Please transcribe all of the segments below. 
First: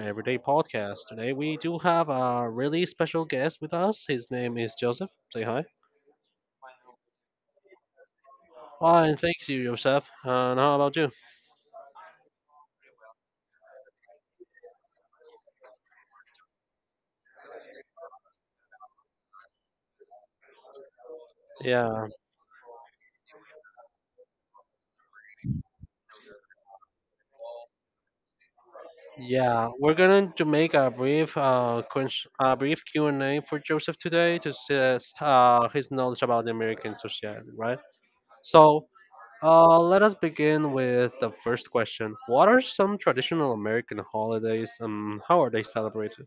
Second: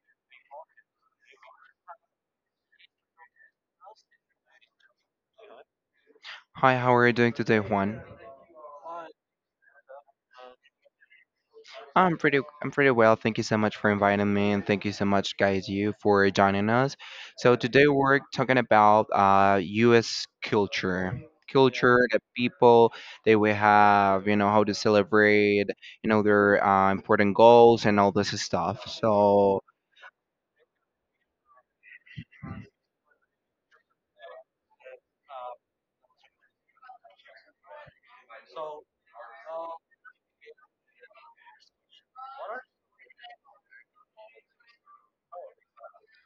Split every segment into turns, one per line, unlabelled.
everyday podcast. Today we do have a really special guest with us. His name is Joseph. Say hi.
Hi, how are you doing today, Juan?
Hi, and thank you, Joseph. And how about you?
I'm pretty well. Thank you so much for inviting me and thank you so much guys you for joining us. So today we're talking about US culture. Culture,
Yeah,
the people that we have, you know, how to celebrate, you know, their important goals and all this stuff. So
yeah. We're going to make a brief, a brief Q and A for Joseph today to test his knowledge about the American society, right? So. Let us begin with the first question. What are some traditional American holidays and how are they celebrated?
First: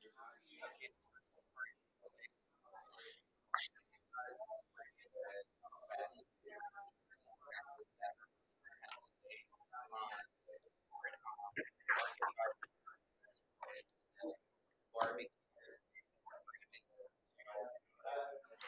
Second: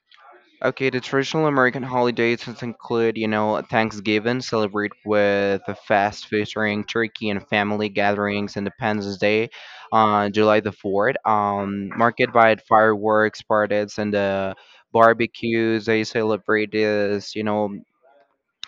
okay, the traditional American holidays just include, you know, Thanksgiving, celebrate with a fast featuring turkey and family gatherings, Independence Day on July the 4th, marked by fireworks, parties, and the barbecues. They celebrate this, you know,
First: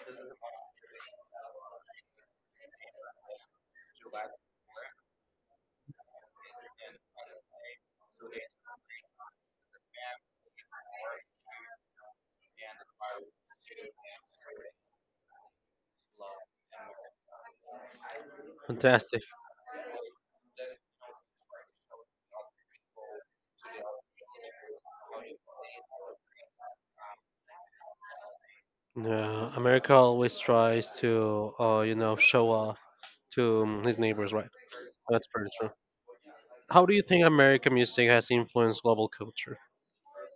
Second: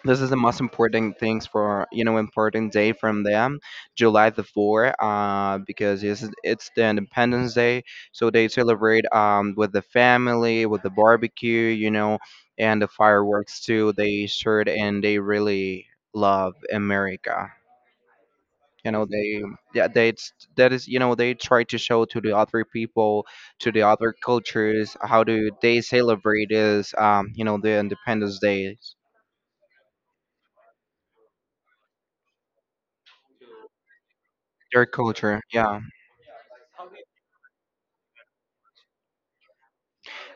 this is the most important things for you know important day from them July the 4th, because it's the Independence Day. So they celebrate, with the family, with the barbecue, you know, and the fireworks too they shared, and they really love America. you know
Fantastic.
they Yeah, that is, you know, they try to show to the other people, to the other cultures, how do they celebrate is, you know, the Independence Day,
Yeah, America always tries to, you know, show off to his neighbors, right?
their
That's
culture,
pretty true.
yeah.
How do you think American music has influenced global culture?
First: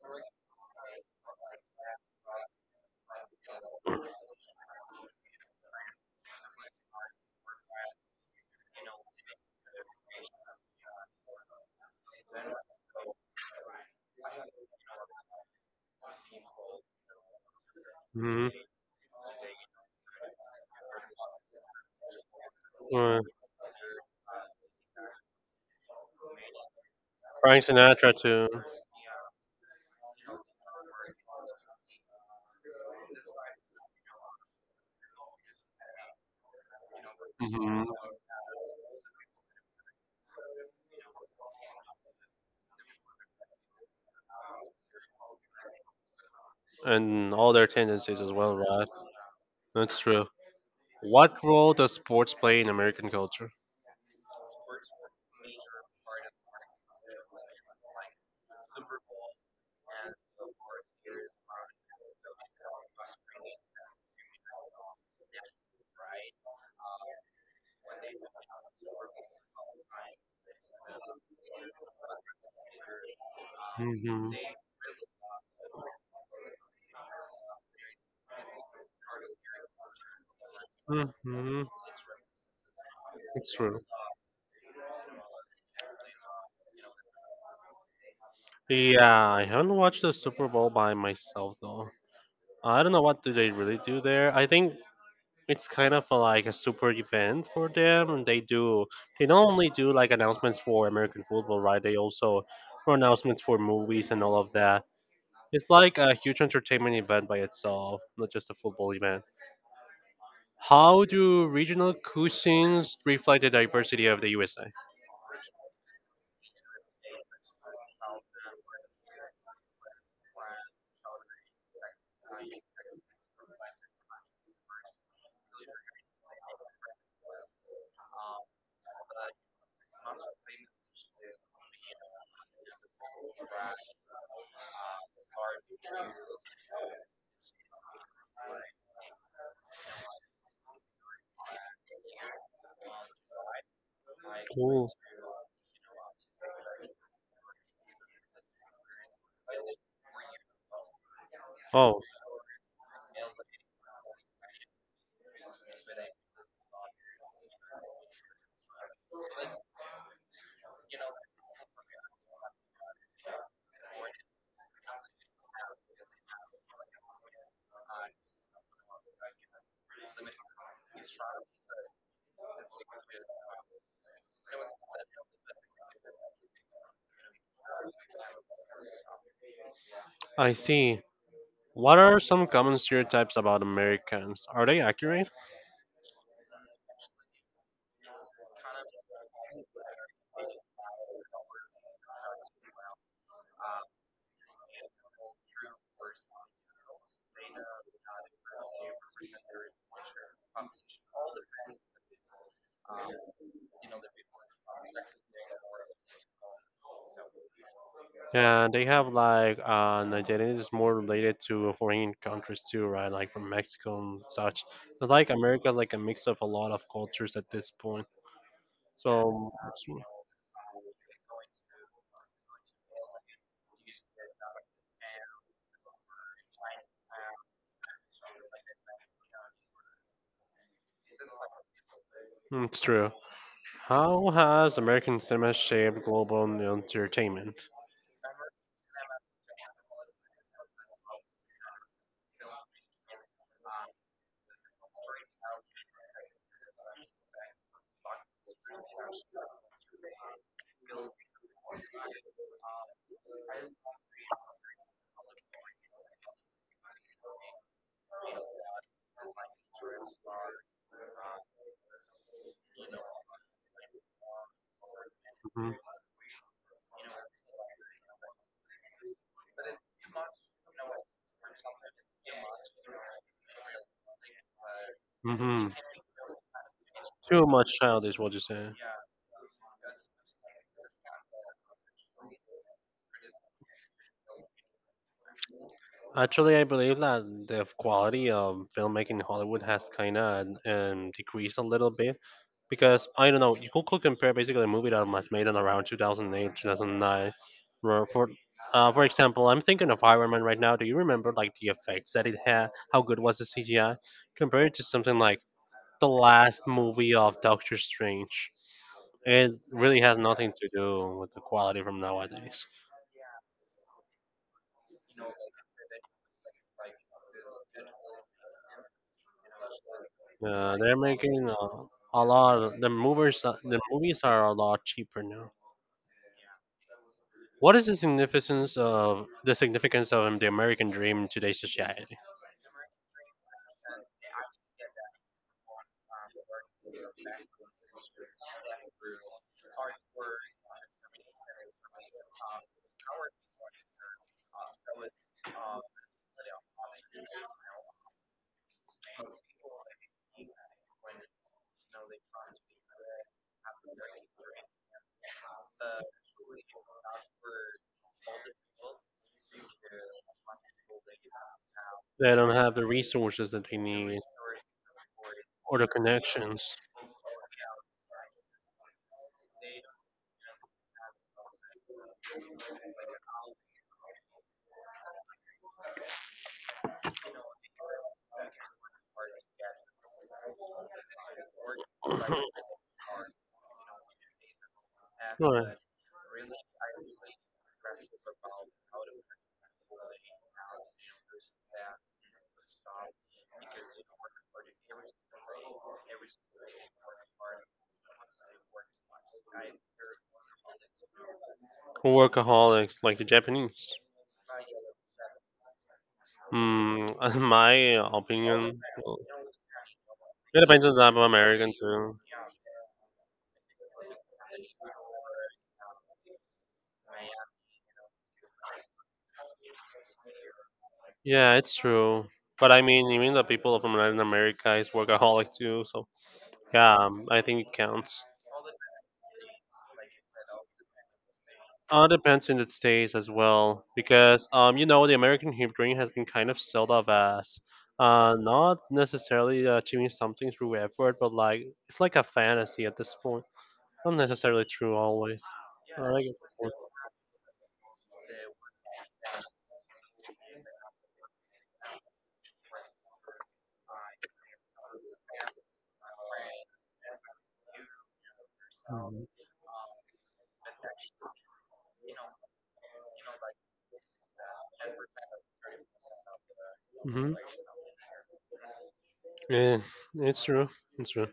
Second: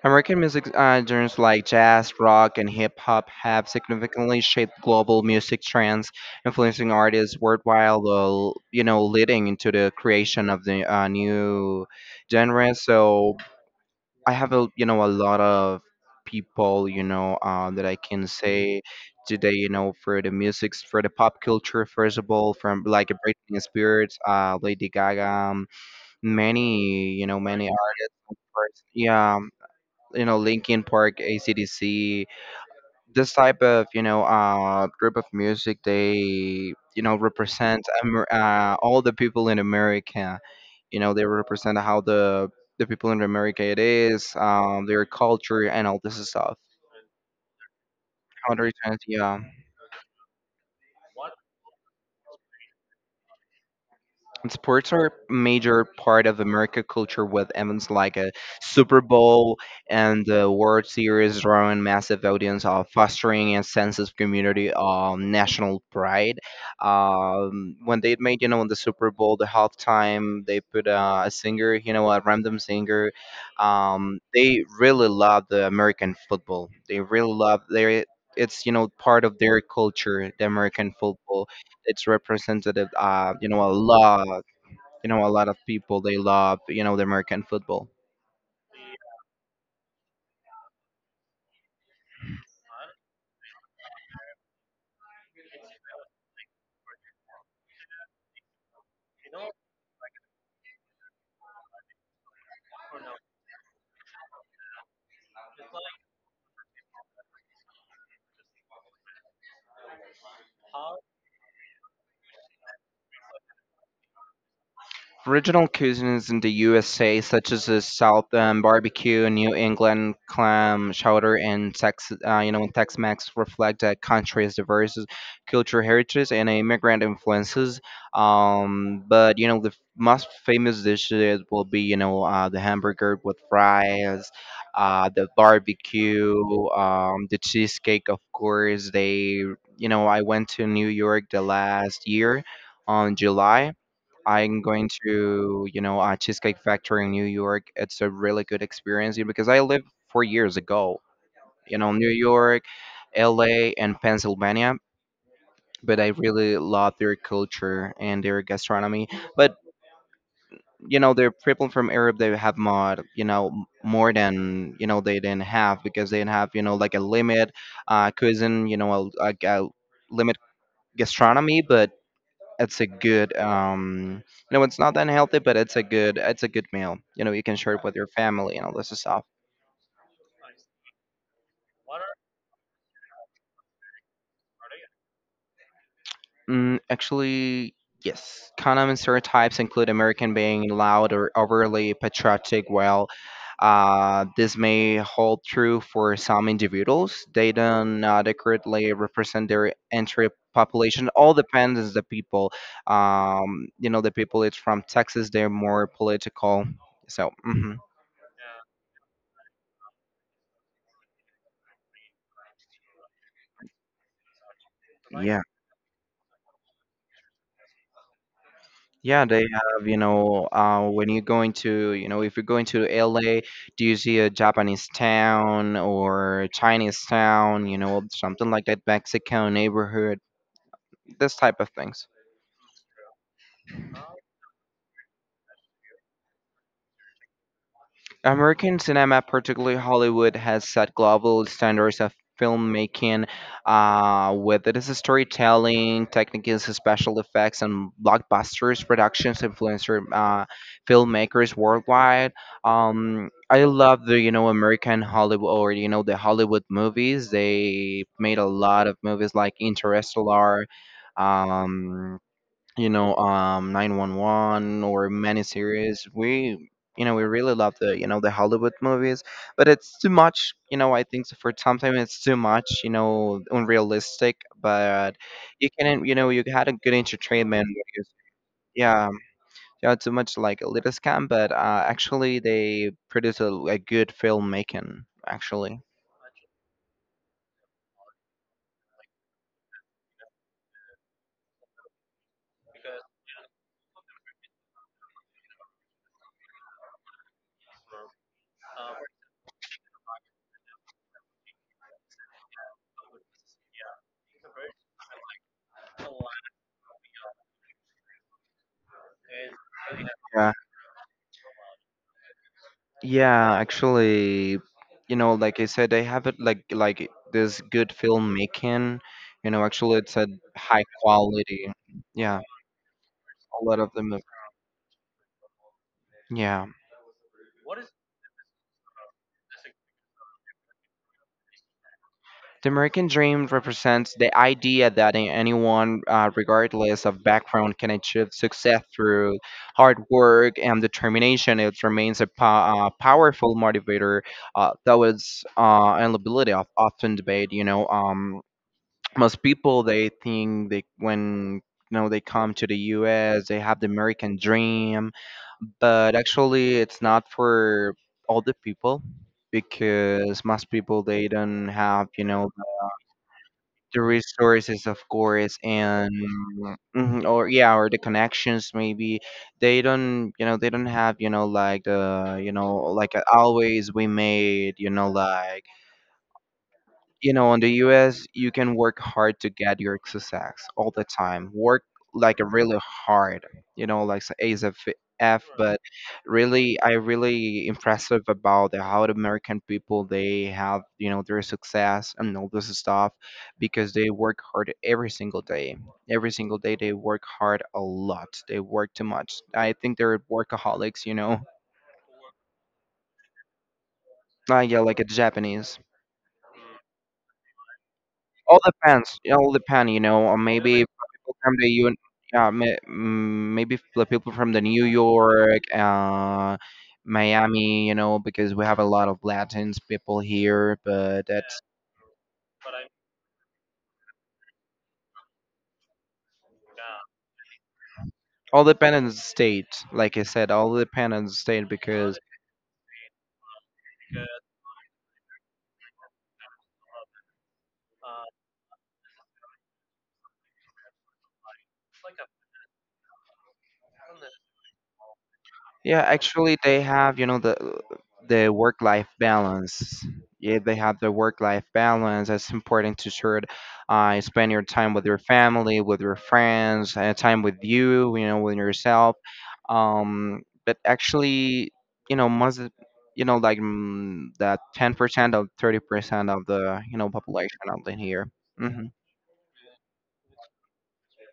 American music, genres like jazz, rock, and hip hop have significantly shaped global music trends, influencing artists worldwide, while, you know, leading into the creation of the new genres. So I have, a you know, a lot of people, you know, that I can
Hmm.
say today, you know, for the music, for the pop culture, first of all, from like a
Uh,
Britney Spears, Lady Gaga, many, you know, many
Frank Sinatra
artists.
too.
Yeah, you know, Linkin Park, ACDC, this type of, you know, group of music, they, you know, represent
Hmm.
All the people in America. You know, they represent how the people in America it is, their culture and all this stuff.
And all their tendencies as well, right?
120, yeah.
That's true. What role does sports play in American culture?
Sports are a major part of American culture, with events like a Super Bowl and the World Series drawing massive audience, fostering a sense of community, national pride. When they made, you know, in the Super Bowl, the halftime, they put a singer, you know, a random singer.
Hmm.
They really love the American football. They really love their. It's, you know, part of their culture, the American football.
Hmm.
It's representative, you
It's
know, a
true.
lot, you know, a lot of people they love, you know, the American football.
Yeah, I haven't watched the Super Bowl by myself though. I don't know what do they really do there. I think it's kind of a, like a super event for them, and they do, they not only do like announcements for american football, right? They also, for announcements for movies and all of that. It's like a huge entertainment event by itself, not just a football event. How do regional cuisines reflect the diversity of the USA?
Regional cuisines in the USA, such as the South barbecue, New England clam chowder, and Tex, you know, Tex-Mex, reflect that country's diverse culture, heritage and immigrant influences. But you know, the most famous dishes will be, you know, the hamburger with fries, the barbecue, the cheesecake. Of course, they, you know, I went to New York the last year on July. I'm going
Cool.
to, you know, a Cheesecake Factory in New York. It's a really good experience, you know, because I lived 4 years ago, you know,
Oh,
New York, LA, and Pennsylvania. But I really love their culture and their gastronomy. But you know, the people from Europe, they have more, you know, more than, you know, they didn't have, because they didn't have, you know, like a limit, cuisine, you know, a limit gastronomy. But it's a good, no, it's not unhealthy, but it's a good, it's a good meal, you know, you can share it with your family and all this stuff.
I see. What are some common stereotypes about americans? Are they accurate?
Actually, yes, common stereotypes include American being loud or overly patriotic, while this may hold true for some individuals, they do not accurately represent their entire population. All depends on the people. You know, the people it's from Texas, they're more political, so mhm.
And they have like Nigerian is more related to foreign countries too, right? Like from Mexico and such. But like America, like a mix of a lot of cultures at this point.
Yeah, they
So
have, you know, when you're going to, you know, if you're going to LA, do you see a Japanese town or a Chinese town, you know, something like that, Mexico neighborhood, this type of things.
mm, it's true. How has American cinema shaped global entertainment?
American cinema, particularly Hollywood, has set global standards of filmmaking, whether it is storytelling, techniques, special effects, and blockbusters productions influencer, filmmakers worldwide. I love the, you know, American Hollywood, or you know, the Hollywood movies. They made a lot of movies like Interstellar, um, you know, 911, or many series. We, you know, we really love the, you know, the Hollywood movies. But it's too much, you know, I think so, for sometimes it's too much, you know, unrealistic, but
Mm-hmm.
you
Mm-hmm.
can, you know, you had a good
Too
entertainment
much childish, what you say?
yeah, yeah, too much, like a little scam, but actually they produce a good filmmaking actually.
Actually, I believe that the quality of filmmaking in Hollywood has kind of decreased a little bit, because I don't know. You could compare basically a movie that was made in around 2008, 2009. Where for example, I'm thinking of Iron Man right now. Do you remember like the effects that it had? How good was the CGI compared to something like the last movie of Doctor Strange? It really has
Yeah.
nothing to do with the quality from nowadays.
Yeah, actually, you know, like I said, they have it like this good filmmaking. You know, actually, it's a
Yeah,
high
they're making
quality.
a
Yeah,
lot. Of, the movies,
a lot
the
of them.
movies are a lot cheaper now.
Yeah,
What is the significance of the American dream in today's society?
the American Dream represents the idea that anyone, regardless of background, can achieve success through hard work and determination. It remains a powerful motivator, that was and ability of often debate. You know, most people they think they, when, you know, they come to the US, they have the American dream, but actually it's not for all the people, because most people they don't have, you
They
know,
don't have the resources that they
the
need,
resources, of course,
or the
and
connections.
mhm, or yeah, or the connections maybe. They don't, you know, they don't have, you know, like the, you know, like always we made, you know, like, you know, in the US, you can work hard to get your success all the time. Work like really hard, you know, like A's of F,
Right.
but really, I really impressive about the how the American people they have, you know, their success and all this stuff because they work hard every single day. Every single day, they work hard a lot. They work too much. I think they're workaholics, you know.
Workaholics like the Japanese.
Yeah, like a Japanese.
Hmm. In my
All
opinion, well,
depends. It all depends, you know. Or
it
maybe
depends on the
for
type of
people from the
American
UN,
too.
yeah, maybe for the people from the New York, Miami, you know, because we have a lot of Latins people here. But
Yeah,
that's
it's true. But I mean, even the people from Latin America is workaholic too. So yeah, I think it counts.
all depends on the state. Like I said, all depends on the state because
Depends in the states as well, because you know, the American dream has been kind of sold off as not necessarily achieving something through effort, but like, it's like a fantasy at this point. Not necessarily true always.
yeah,
I get
actually,
the
they have, you know, the work life balance. Yeah, they have the work life balance. It's important to sure spend your time with your family, with your friends, and time with you, you know, with yourself.
point.
But actually, you know, you know, like, that 10% of 30% of the, you know,
Hmm.
population out in here. Mm-hmm.
Yeah, it's true. It's true.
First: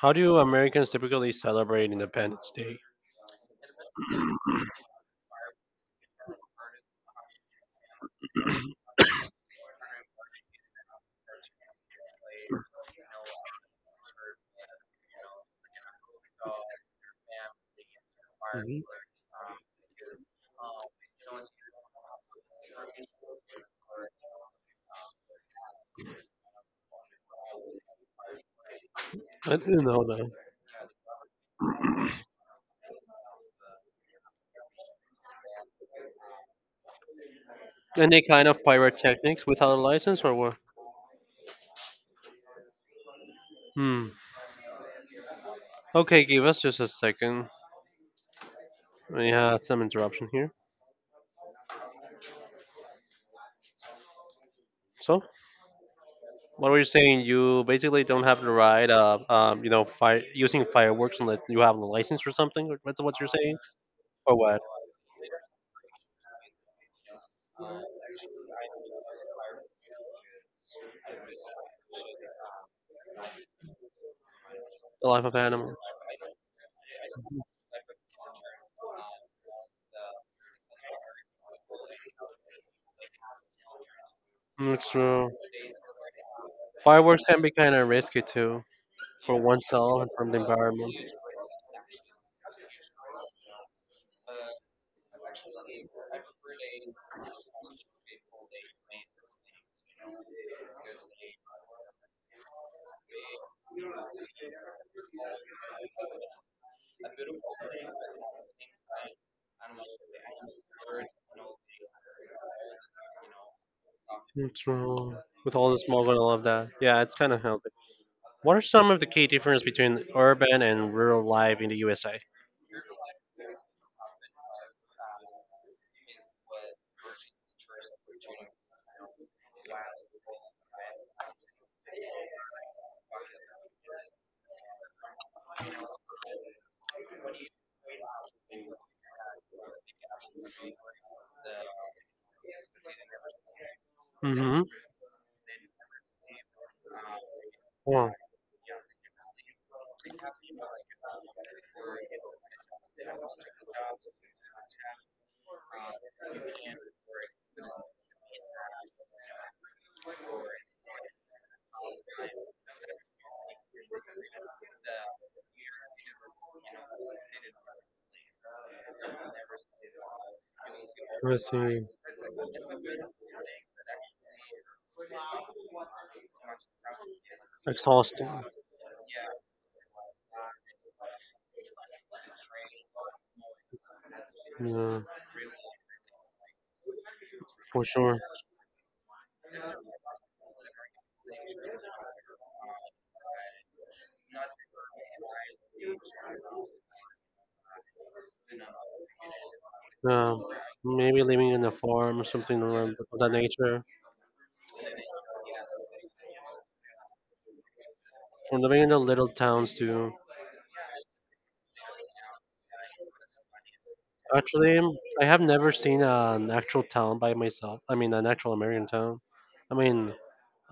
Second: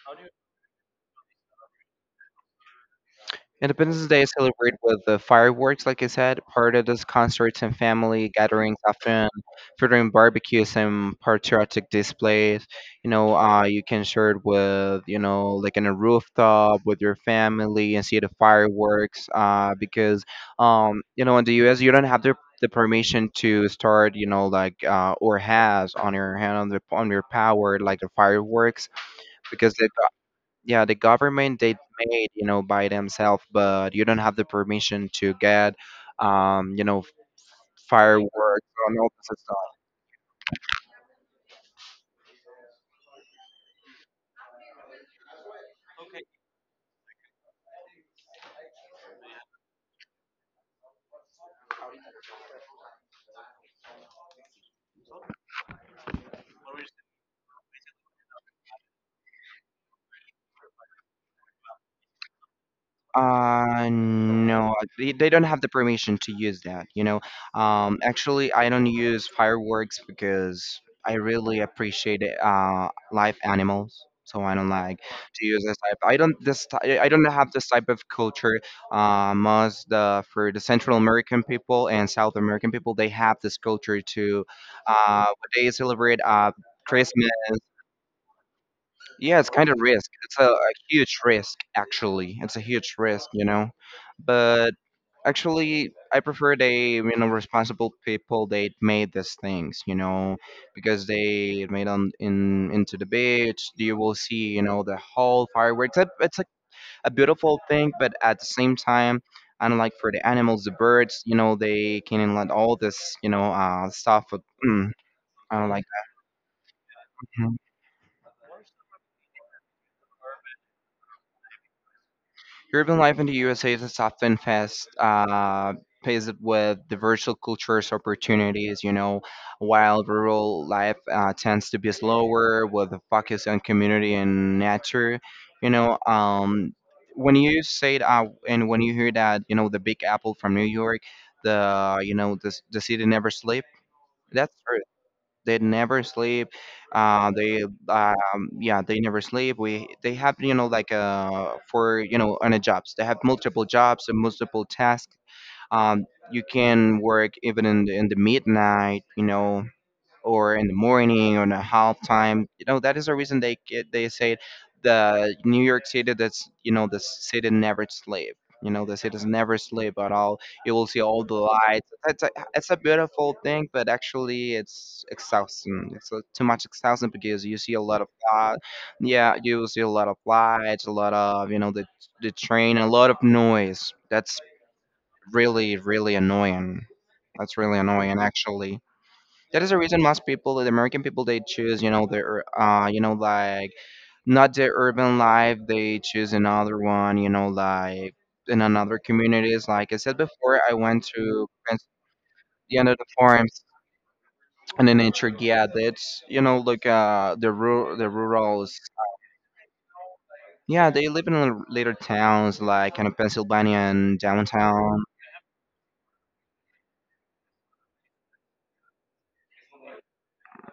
How do Americans typically celebrate Independence Day?
Independence Day is celebrated with the fireworks, like I said, parades, concerts, and family gatherings, often featuring barbecues and patriotic displays. You know, you can share it with, you know, like in a rooftop with your family and see the
Mhm.
fireworks. Because, you know, in the U.S., you don't have the permission to start, you know, like or has on your hand on the on your power like the fireworks,
I
because
didn't
they've
know that.
yeah, the government, they made, you know, by themselves, but you don't have the permission to get, you know,
Any kind of
fireworks and all this
pyrotechnics
stuff.
without a license or what? Hmm. Okay, give us just a second. We had some interruption here. So, what were you saying? You basically don't have the right of, you know, fire using fireworks unless you have a license or something. Or That's what you're saying, or what?
No, they don't have the permission to use that, you know. Actually, I don't use fireworks because I really appreciate live animals, so I don't like
The life of
to use this
animals.
type. I don't have this type of culture. Most the for the Central American people and South American people, they have this culture to
Mm, it's
uh
true.
they celebrate
Fireworks
Christmas.
can be kind of risky too, for
Yeah, it's kind of
oneself
risk.
and from the
It's a
environment.
huge risk, actually. It's a huge risk, you know. But actually, I prefer they, you know, responsible people. They made these things, you know, because they made on in into the beach. You will see, you know, the whole fireworks. It's a beautiful thing, but at the same time, unlike for the animals, the birds, you know, they can let all this, you know, stuff. Of,
It's
mm,
true. With
I don't
all the
like
smoke and all of that. Yeah, it's kind of
that.
health. What are some of the key differences between urban and rural life in the USA?
Urban life in the USA is often fast, paced with diverse cultures opportunities, you know, while rural life, tends to be slower with a focus on community and nature. You know, when you say that, and when you hear that, you know, the Big Apple from New York, the you know, the city never sleep. That's
Mm-hmm.
they never sleep, they,
Wow.
yeah, they never sleep. We they have, you know, like for you know, on a jobs they have multiple jobs and multiple tasks. um you can work even in the midnight, you know, or in the morning, or in a half time. You know, that is the reason they get, they say the New York City, that's, you know, the city never sleep. You know, the city's never sleep at all. You will see all the
I see.
lights. It's a beautiful thing, but actually it's exhausting. Too much exhausting because you see a lot of
Exhausting.
uh, yeah, you will see a lot of lights, a lot of the train, a lot of noise. That's
Yeah,
really really annoying. That's really
for
annoying
sure.
actually. That is the reason most people, the American people, they choose, their, like not the urban life. They choose another one, like in another communities. Like I said
Yeah,
before, I went
maybe
to
living in a
Prince-
farm or something
the end of
around
the
of that
farms
nature.
and the nature. Yeah, that's like the rural, the
Or
rurals.
living in the little towns too.
Yeah, they live in little towns like kind of Pennsylvania and
Actually,
downtown.
I have never seen an actual town by myself. I mean, an actual American town. I mean,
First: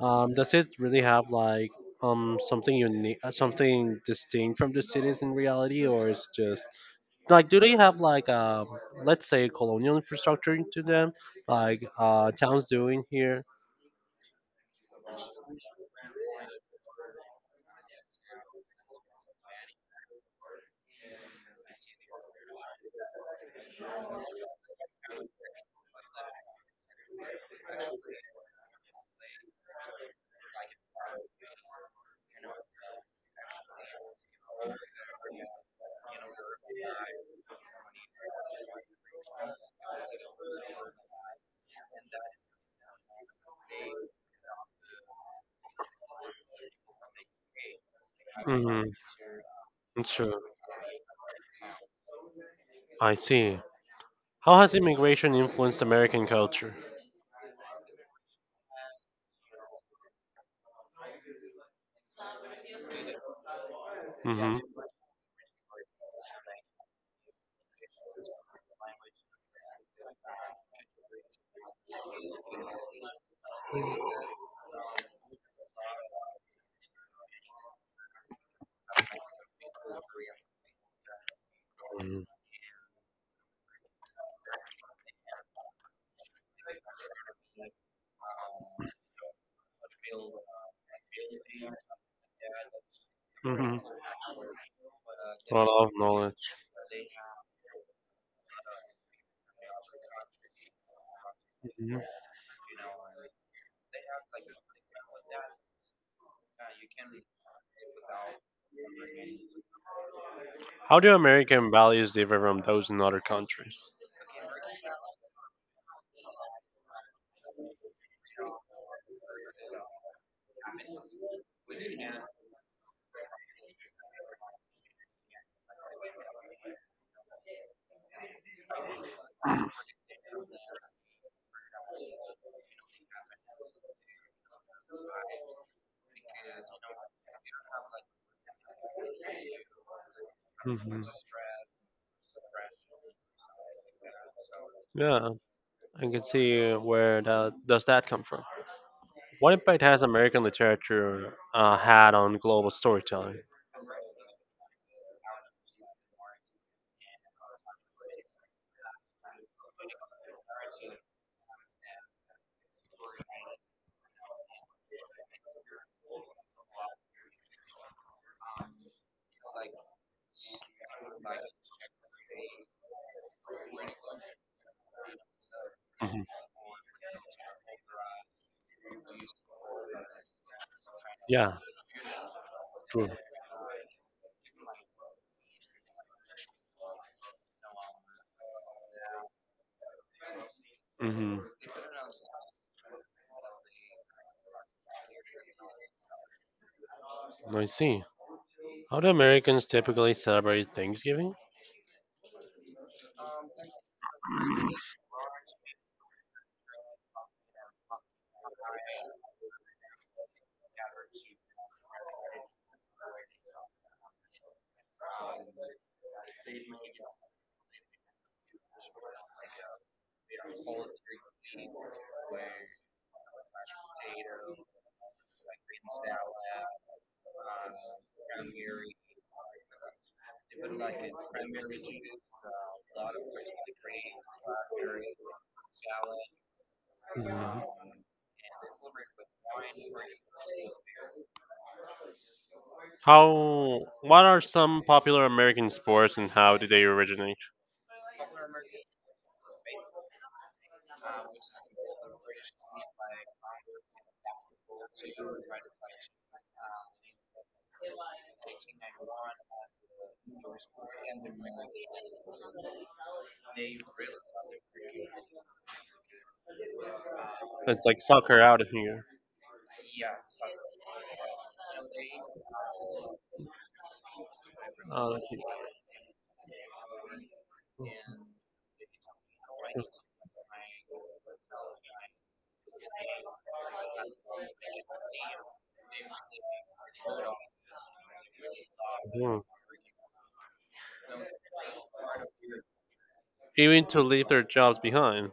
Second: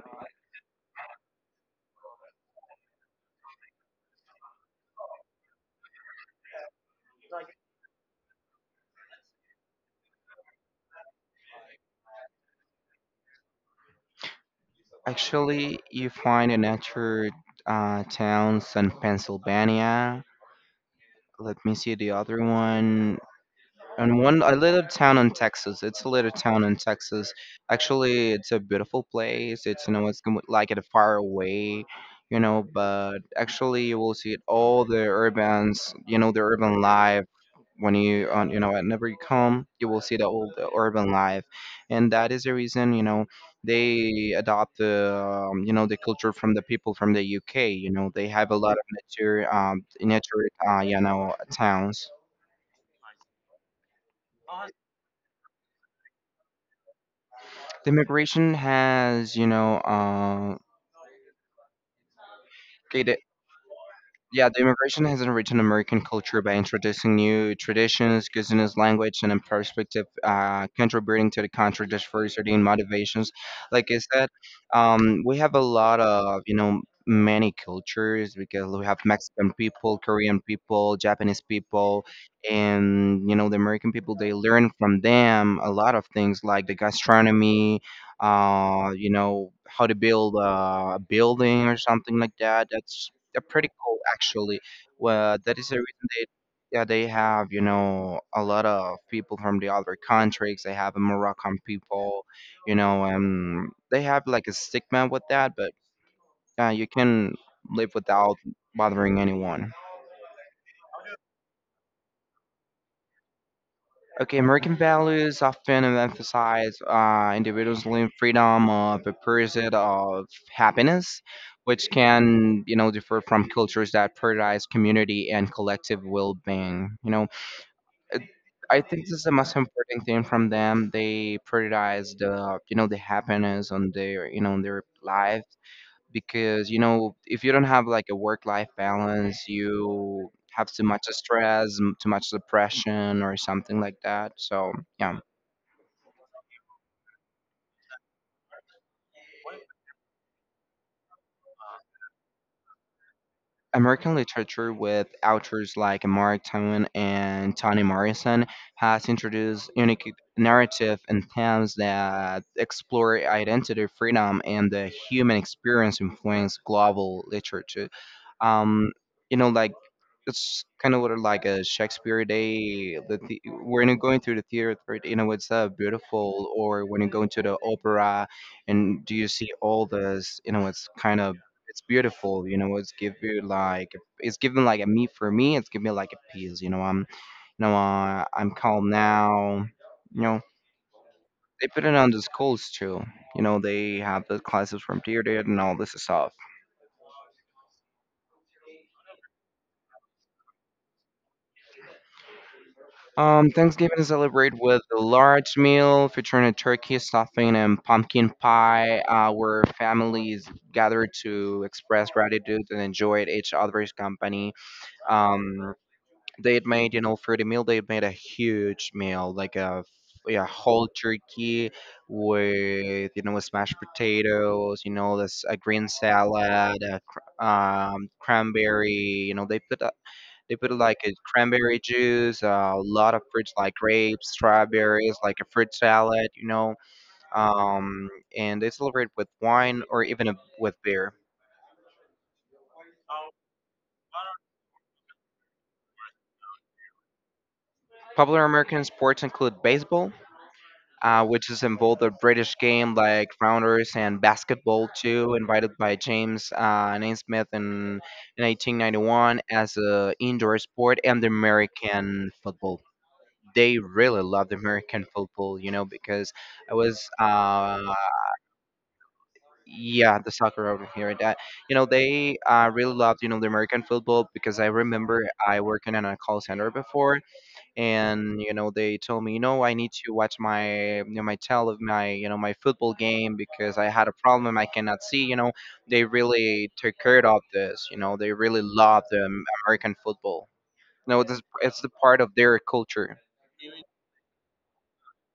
Does it really have like something unique, something distinct from the cities in reality, or is it just like, do they have like let's say colonial infrastructure into them, like towns doing here?
Actually, you find the nature towns in Pennsylvania. Let me see the other one. And one, a little town in Texas. It's a little town in Texas. Actually, it's a beautiful place. It's like it far away. But actually, you will see it all the urbans, the urban life when you on whenever you come you will see the urban life, and that is the reason they adopt the you know the culture from the people from the UK. You know they have a lot of
Mm-hmm.
nature um
Sure,
nature uh, you know towns.
I see. How has immigration influenced American culture?
The immigration has, okay, the. Yeah,
Mm-hmm.
the immigration has enriched an American culture by introducing new traditions, cuisines, language, and a perspective, contributing to the country's diversity and motivations. Like I said, we have a lot of, many cultures because we have Mexican people, Korean people, Japanese people, and, the American people, they learn from them a lot of things like the gastronomy, how to build a building or something like that. That's, they're pretty
Mm-hmm.
cool actually. Well,
A
that is the
lot of
reason they,
knowledge.
yeah, they have a lot of people from the other countries. They have Moroccan people, and they have like a stigma with that, but you can live without bothering anyone.
How do American values differ from those in other countries?
Okay, American values often emphasize individualism, freedom of the pursuit of happiness, which can, differ from cultures that prioritize community and collective well-being. It- I think this is the most important thing from them. They prioritize the happiness on their life, because if you don't have like a work life balance, you have too
Mhm.
much stress, too much depression, or something like that. So yeah.
Yeah, I can see where that come from. What impact has American literature had on global storytelling?
American literature with authors like Mark Twain and Toni Morrison has introduced unique narrative and themes that explore identity, freedom, and the human experience influence global literature. Um, like it's kind of like a Shakespeare day. When you're going through the theater, it's
Hmm.
beautiful. Or when you go to the opera, and do you see all this? It's kind of
Yeah,
it's beautiful, it's
true.
give you like, it's giving like a me, for me it's giving me like a peace, I'm calm now. you know
Hmm.
they put it on the schools too, they have the classes from theater and all this stuff.
I see. How do Americans typically celebrate Thanksgiving?
Thanksgiving is celebrated with a large meal featuring a turkey stuffing and pumpkin pie, where families gather to express gratitude and enjoy each other's company um They had made, for the meal, they had made a huge meal, like a yeah, whole turkey with, smashed potatoes, this a green salad, a cranberry, they put like a cranberry juice, a lot of fruits like grapes, strawberries, like a fruit salad,
Mhm.
um, and they celebrate with wine or even with beer.
How? What are some popular American sports, and how did they originate?
Popular American sports include baseball, which is involved a British game like Rounders and Basketball too, invited by James Naismith in 1891 as an indoor sport, and the American football. They really love the American football, because I was, uh,
It's like soccer out of here.
yeah, the soccer over here. That, they really loved, the American football, because I
Uh,
remember I worked in a call center before, and they told me, I need to watch my, my tell of my, my football game, because I had a problem, I cannot see. They really took care of this, they really love the
hmm.
American football, this, it's the part of their culture.
Even to leave their jobs behind.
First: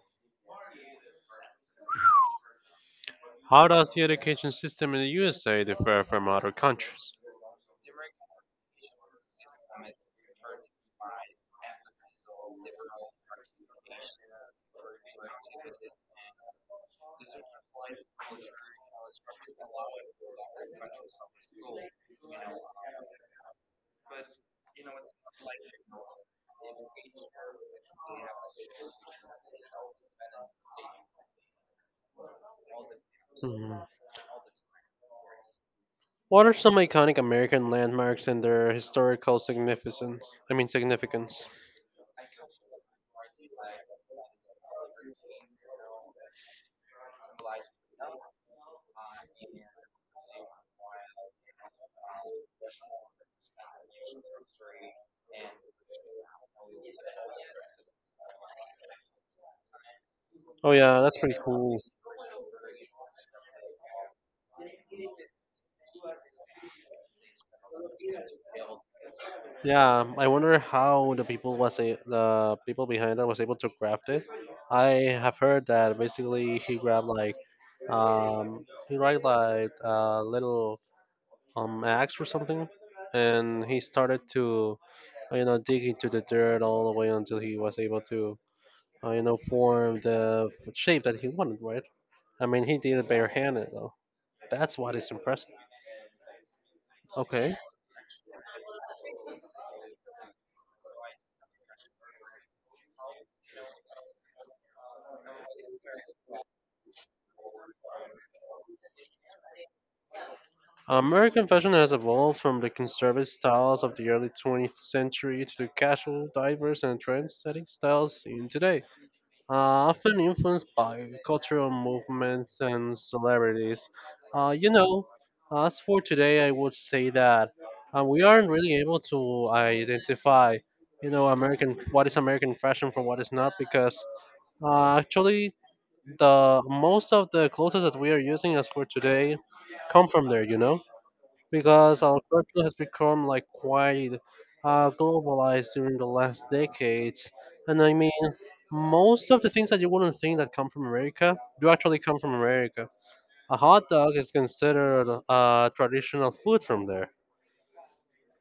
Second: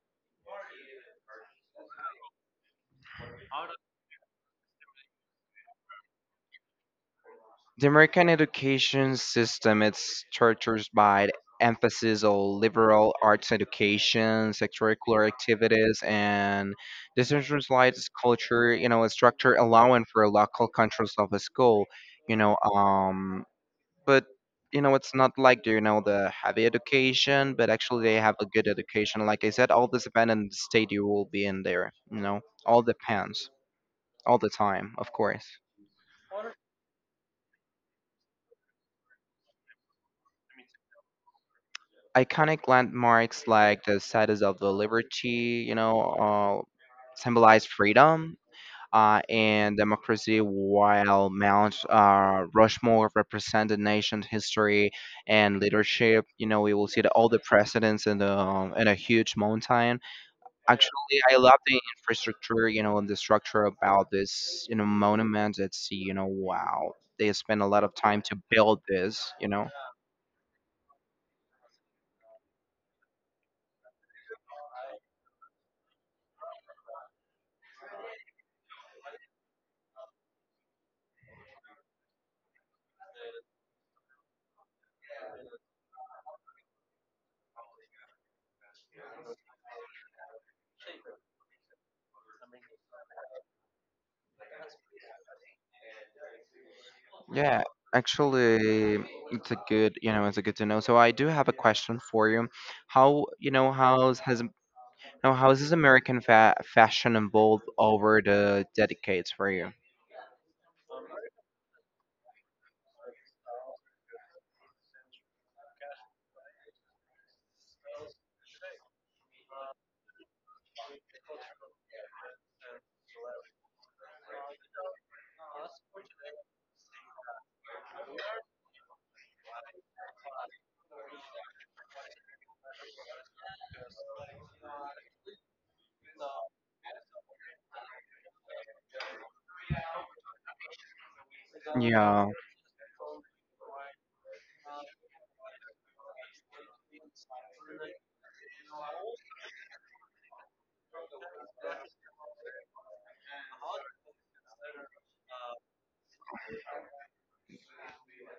How does the education system in the USA differ from other countries?
The American education system is characterized by the emphasis on liberal arts education, extracurricular activities, and decentralized culture, a structure allowing for local controls of a school, you know, um, but it's not like the heavy education, but actually they have a good education. Like I said, all this depends on the state you will be in there. All depends,
Mhm.
all the time, of course.
What are some iconic American landmarks and their historical significance? I mean, significance.
Iconic landmarks like the Statues of the Liberty, symbolize freedom and democracy, while Mount Rushmore represent the nation's history and leadership. You know, we will see all the presidents in the in a huge mountain.
Oh yeah, that's
Actually,
pretty
I love
cool.
the infrastructure. And the structure about this, monument. It's, wow, they spend a lot of time to build this. You know.
Yeah, I wonder how the people behind that was able to craft it. I have heard that basically he grabbed like a little axe or something, and he started to you know, dig into the dirt all the way until he was able to, you know, form the shape that he wanted, right? I mean, he did it barehanded, though. That's what is impressive. Okay.
Yeah, actually, it's a good to know. So I do have a question for you. How, you know, how's has no, how has this American fa fashion evolved over the decades for you?
American fashion has evolved from the conservative styles of the early 20th century to the casual, diverse, and trend-setting styles in today, often influenced by cultural movements and celebrities. You know, as for today, I would say that we aren't really able to identify, you know, American what is American fashion from what is not, because actually the most of the clothes that we are using as for today come from there. You know, because our
Yeah,
culture has become like quite globalized during the last decades. And I mean, most of the things that you wouldn't think that come from America do actually come from America. A hot dog is considered a traditional food from there.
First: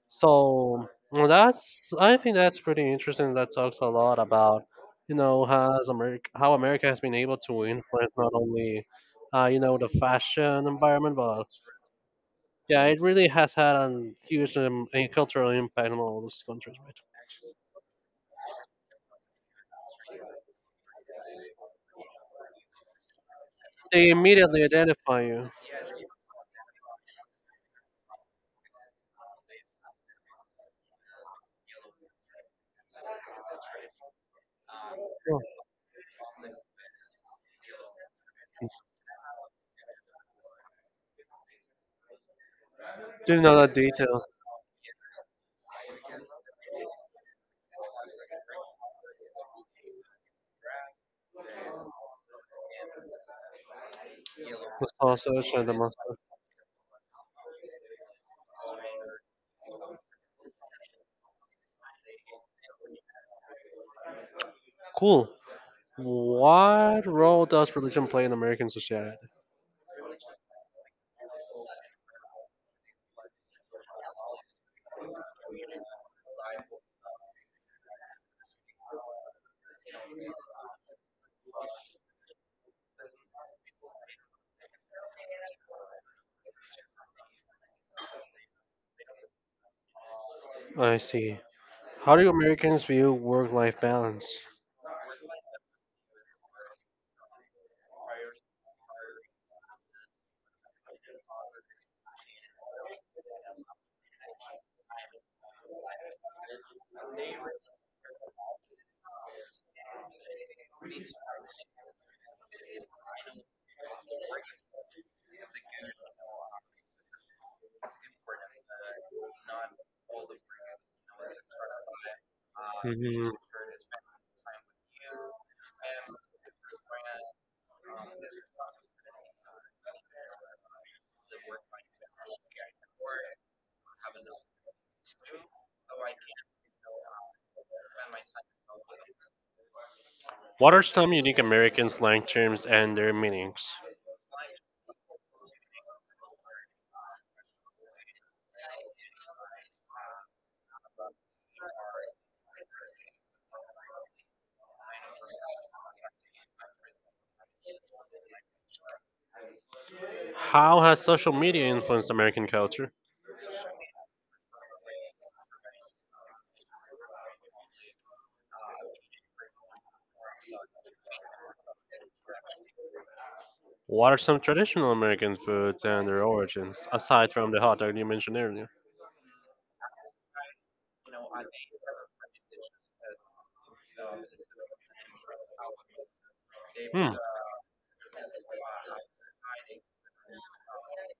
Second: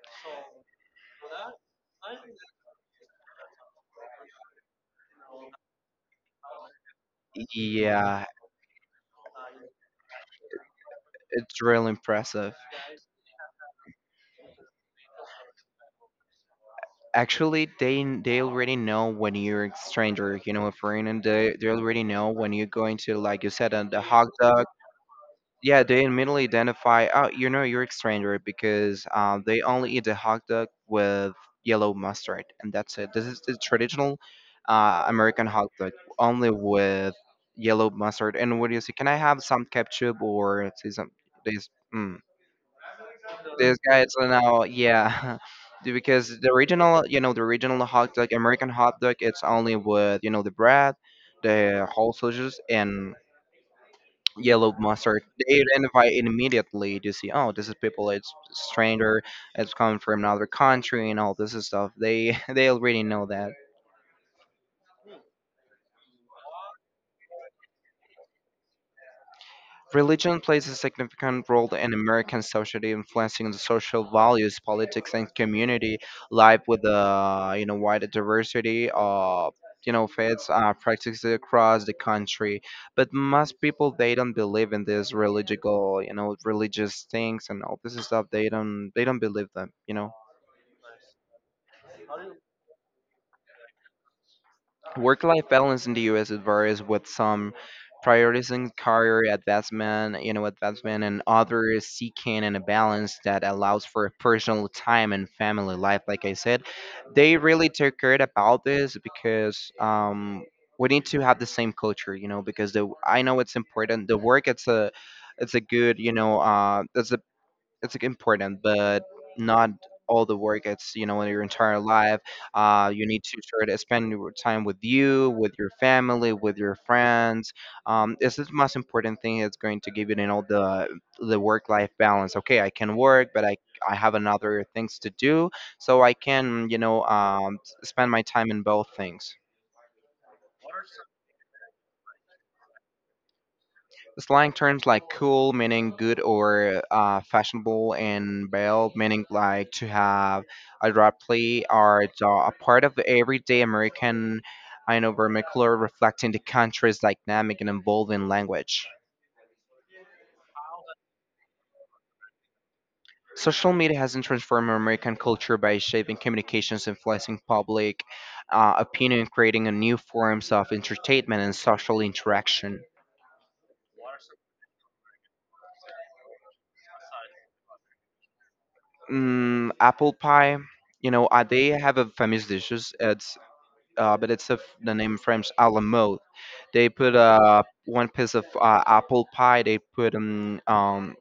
So well, that's, I think that's pretty interesting. That talks a lot about, you know, has America how America has been able to influence,
yeah,
not only you know, the fashion environment, but
it's really impressive.
yeah, it really has had a huge and cultural impact on all those countries, right?
Actually, they already know when you're a stranger, a foreigner. They already know when you're going to, like you said, the
They
hot dog.
immediately identify you.
Yeah, they immediately identify, oh, you're a stranger, because they only eat the hot dog with yellow mustard, and that's it. This is the traditional
Oh,
American hot dog, only with yellow mustard. And what do you say? Can I have some ketchup, or say some this?
didn't know that
This guy is
detail.
now, yeah. Because the original hot dog, American hot dog, it's only with, the bread, the whole sausages, and yellow
The
mustard.
sausage
They
and the
identify
mustard.
it immediately to see, oh, this is people, it's stranger, it's coming from another country, and all this stuff. They they already know that.
Cool. What role does religion play in American society?
Religion plays a significant role in American society, influencing the social values, politics, and community life, with a wide diversity of faiths, practices across the country. But most people, they don't believe in this religious you know religious things and all this stuff. They don't believe them. You know.
I see. How do Americans view work-life balance?
Work life balance in the US, it varies, with some prioritizing career advancement, and others seeking and a balance that allows for personal time and family life. Like I said, they really took care about this because, we need to have the same culture, because the I know it's important. The work, it's a good, that's a, it's like, important, but not all the work. It's, in your entire life. You need
Hmm.
to sort of spend your time with you, with your family, with your friends. It's the most important thing, that's going to give you you know the work life balance. Okay, I can work, but I have another things to do, so I can spend my time in both things.
What are some unique American slang terms and their meanings?
Slang terms like cool meaning good, or fashionable, and belle meaning like to have a drop play, are a part of everyday American, I know, vernacular reflecting the country's dynamic and evolving language.
How has social media influenced American culture?
Social media has transformed American culture by shaping communications, influencing public opinion, creating a new forms of entertainment and social interaction.
What are some traditional American foods and their origins, aside from the hot dog you mentioned earlier?
Apple pie, they have a famous dishes. It's but it's of the name French a la mode. They
Hmm.
put one piece of apple pie. They put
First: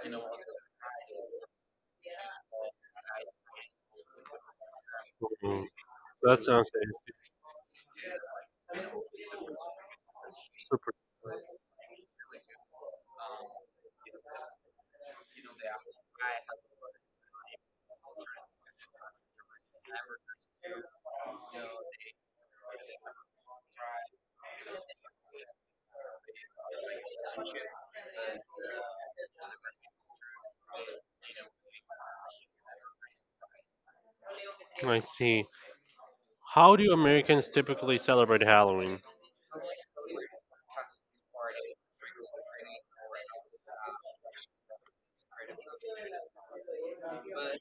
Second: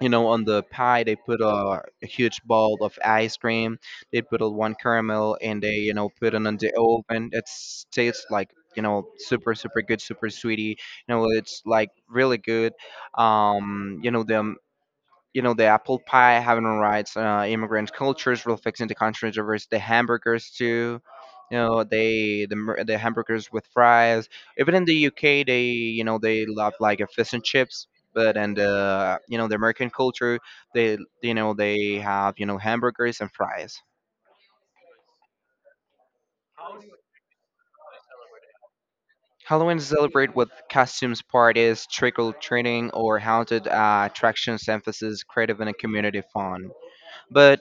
on the pie they put a huge bowl of ice cream. They put a one caramel, and
Hmm,
they, put it in
that sounds
the oven. It tastes like, super super good, super sweetie.
super.
It's like really good. The you know the apple pie, having rights, immigrant cultures, real fixing the country's reverse, the hamburgers too. The hamburgers with fries. Even in the UK, they you know they love like a fish and chips. But and You know, the American culture, they have hamburgers and fries.
I see. How do Americans typically celebrate Halloween?
Halloween is celebrated with costumes, parties, trick or treating, or haunted attractions, emphasis creative and community fun. But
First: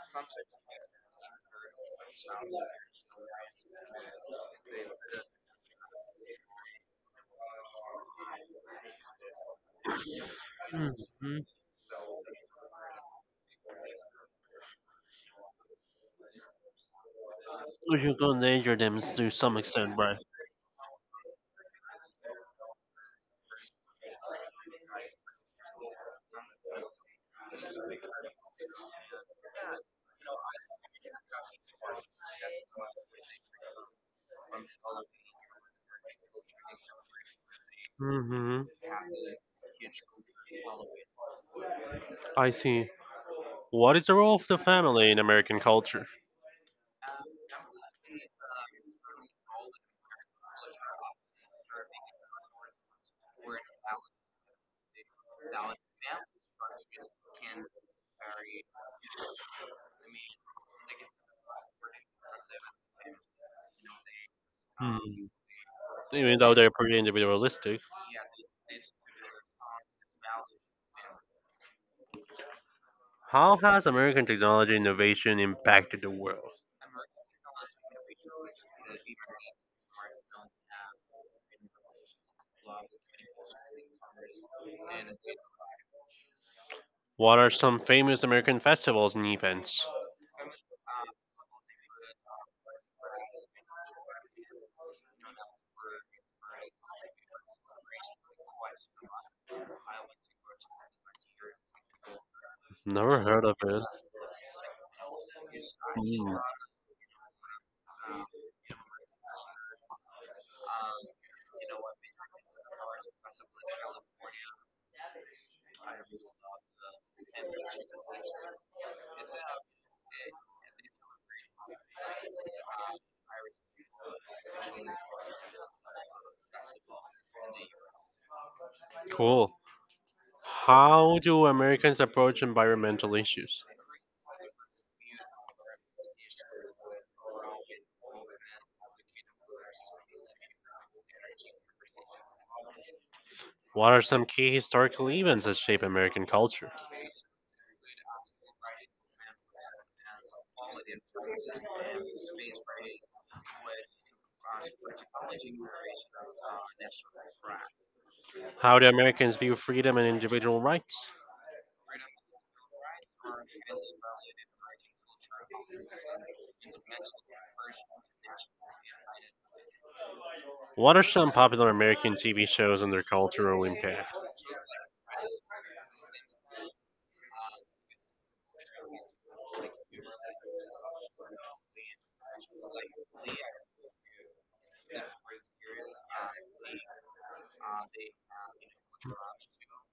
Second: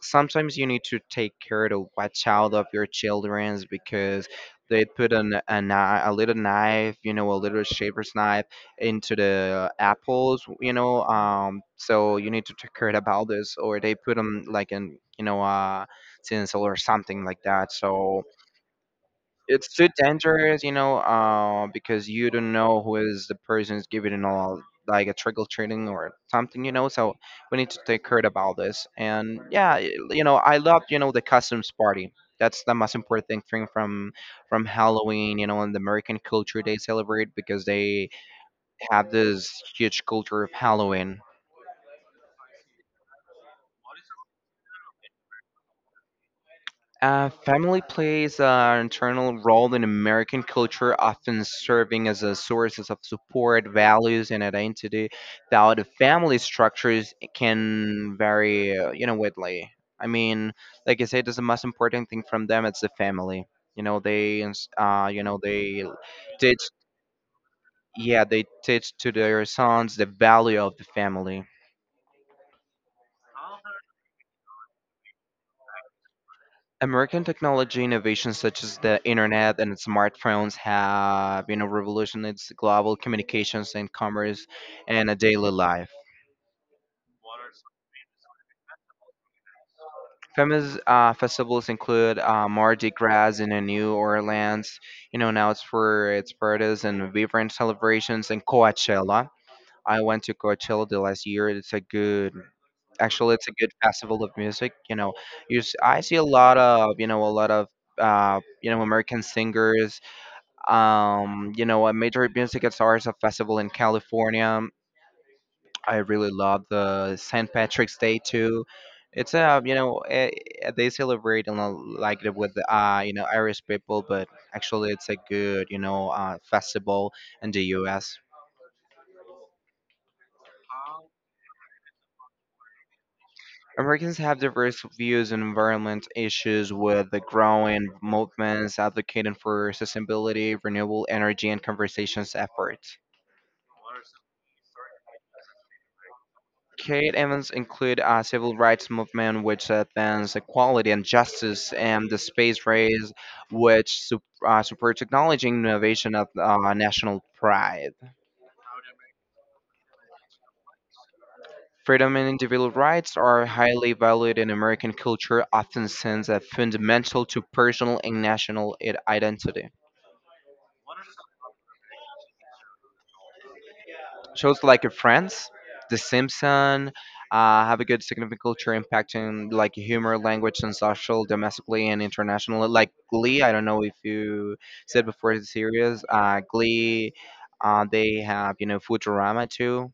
sometimes you need to take care to watch out of your childrens because they put an a, knife, a little knife, you know, a little shaver's knife into the apples, you know.
Mhm.
So you need to take care about this, or they put them like in, you know, tinsel or something like that.
Which
So
will endanger them to some
it's too
extent, right?
dangerous, you know, because you don't know who is the person is giving it all, like a trickle treating or something, you know. So we need to take care about this. And yeah, you know, I love the customs party. That's the most important thing from Halloween, you know, and the American culture they celebrate because they
Hmm.
have this huge culture of Halloween.
I see. What is the role of the family in American culture?
Family plays an internal role in American culture, often serving as a sources of support, values, and identity. Though the family structures can vary, you know, widely. I mean, like I said, that's the most important thing from them. It's the family. You know, they, you
Hmm.
know, they
Even though
teach.
they're pretty individualistic,
Yeah, they teach to their sons the value of the family.
how has American technology innovation impacted the world?
American technology innovations such as the internet and smartphones have, you know, revolutionized global communications and commerce and a daily life.
What are some famous American festivals and events?
Famous festivals include Mardi Gras in New Orleans, you know, now it's for its parties and vibrant celebrations, and Coachella. I went to Coachella the last year.
Never
Actually,
heard
it's a
of
good
it.
festival of music. You know, I see a
Hmm.
lot of, you know, a lot of, you know, American singers you know, a major music and stars a festival in California. I really love the St. Patrick's Day too. It's a you know they celebrate and like it with you know Irish people, but actually it's a good you know festival in the U.S.
Cool. How do Americans approach environmental issues?
Americans have diverse views on environment issues with the growing movements advocating for sustainability, renewable energy, and conversations efforts.
What are some key historical events that shape American culture?
Key events include a civil rights movement which advanced equality and justice, and the space race, which supports technology and innovation at national pride.
How do Americans view freedom and individual rights?
Freedom and individual rights are highly valued in American culture, often seen as fundamental to personal and national identity.
What are some popular American TV shows and their cultural impact?
Shows like Friends, The Simpson have a good significant culture impact in like humor, language, and social domestically and internationally. Like Glee, I don't know if you said before the series. Glee, they have you know Futurama too.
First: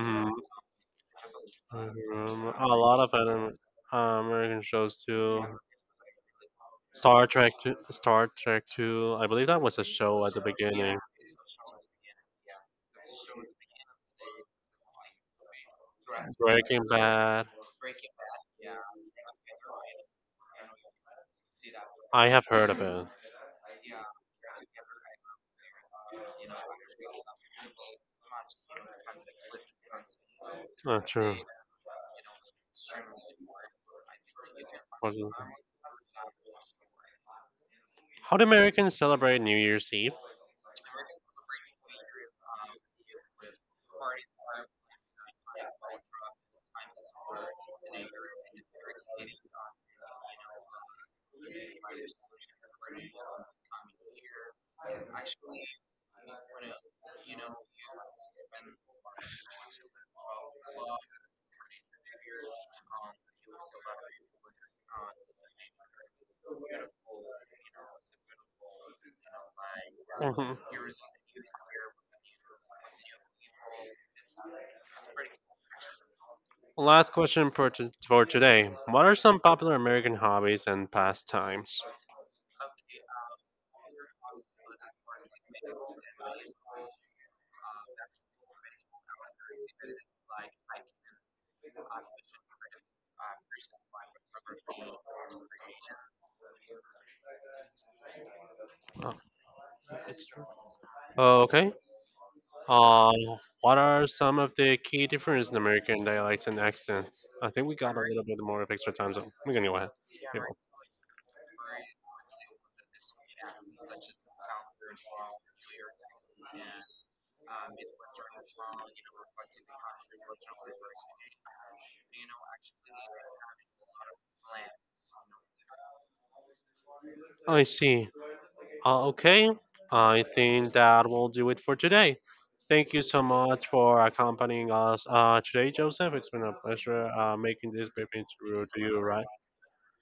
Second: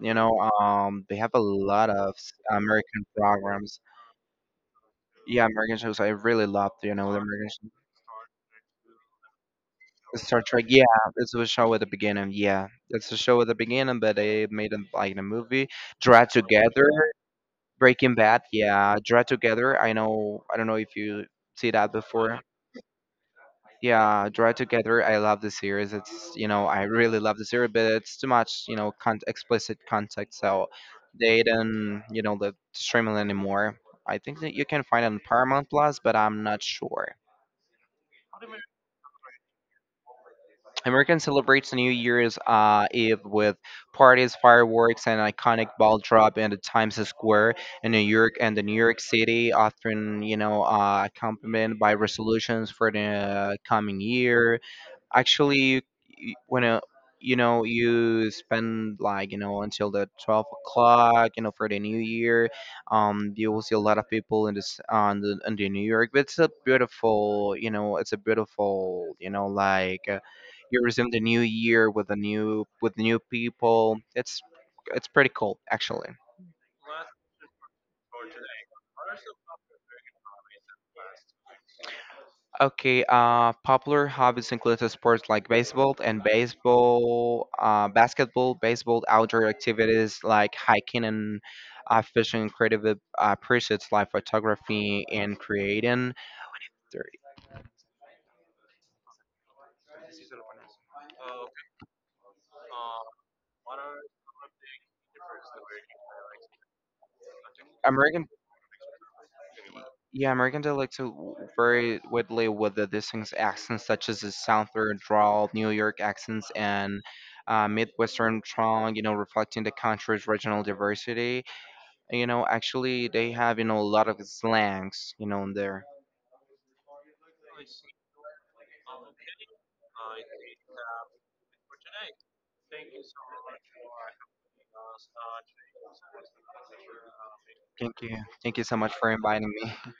You know, they have a lot of
A
American
lot of
programs.
American shows too.
Yeah, American shows. I really loved you know the
Star
American
Trek,
shows.
two, Star Trek Two. I believe that was a show at the
Star Trek, yeah,
beginning.
it's a show at the beginning. Yeah, it's a show at the beginning, but they made it like a movie. Draw
Breaking
Together.
Bad.
Breaking Bad, yeah, Draw Together. I know, I don't know if you see that
I
before.
have heard of it.
Yeah, Draw Together. I love the series. It's you know, I really love the series, but it's too much, you know, explicit content, so
True.
they didn't, you know, the streaming anymore. I think that you can find it
What
on
is
Paramount Plus, but I'm not sure.
How do Americans celebrate New Year's Eve?
American celebrates the New Year's Eve with parties, fireworks, and iconic ball drop in the Times Square in New York and the New York City, often you know accompanied by resolutions for the coming year. Actually, you- when you know you spend like you know until the 12 o'clock, you know for the New Year, you will see a lot of people in this on the in the New York. But it's a beautiful, you know, it's a beautiful, you know, you resume the New Year with the new with
Mhm.
new people. It's pretty cool actually.
Last question for, for today. What are some popular American hobbies and pastimes?
Okay, popular hobbies include the sports like baseball and baseball, basketball, baseball, outdoor activities like hiking and fishing, creative pursuits like photography and creating. There-
Uh, okay. Uh, what are some of the key differences in American dialects and accents? I think we got a little
American,
bit more of extra time, so we're gonna go ahead.
yeah,
Yeah.
American dialects are very widely with the distinct accents such as the Southern drawl, New York accents, and Midwestern drawl, you know, reflecting the country's regional diversity. You know, actually, they have, you know, a lot of slangs, you know, in there.
I see. Okay. I think that will do it for today. Thank you so much for accompanying us today, Joseph. It's been a pleasure making this
Thank you.
baby
Thank
through
you so
to
much
you,
for
right?
inviting me.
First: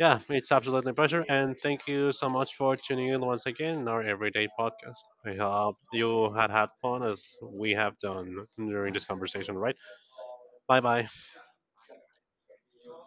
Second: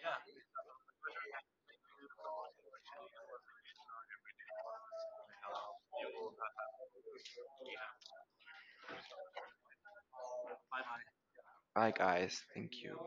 Yeah, it's absolutely a pleasure, and thank you so much for tuning in once again in our everyday podcast. I hope you had fun as we have done during this conversation, right? Bye bye.
Bye, guys. Thank you.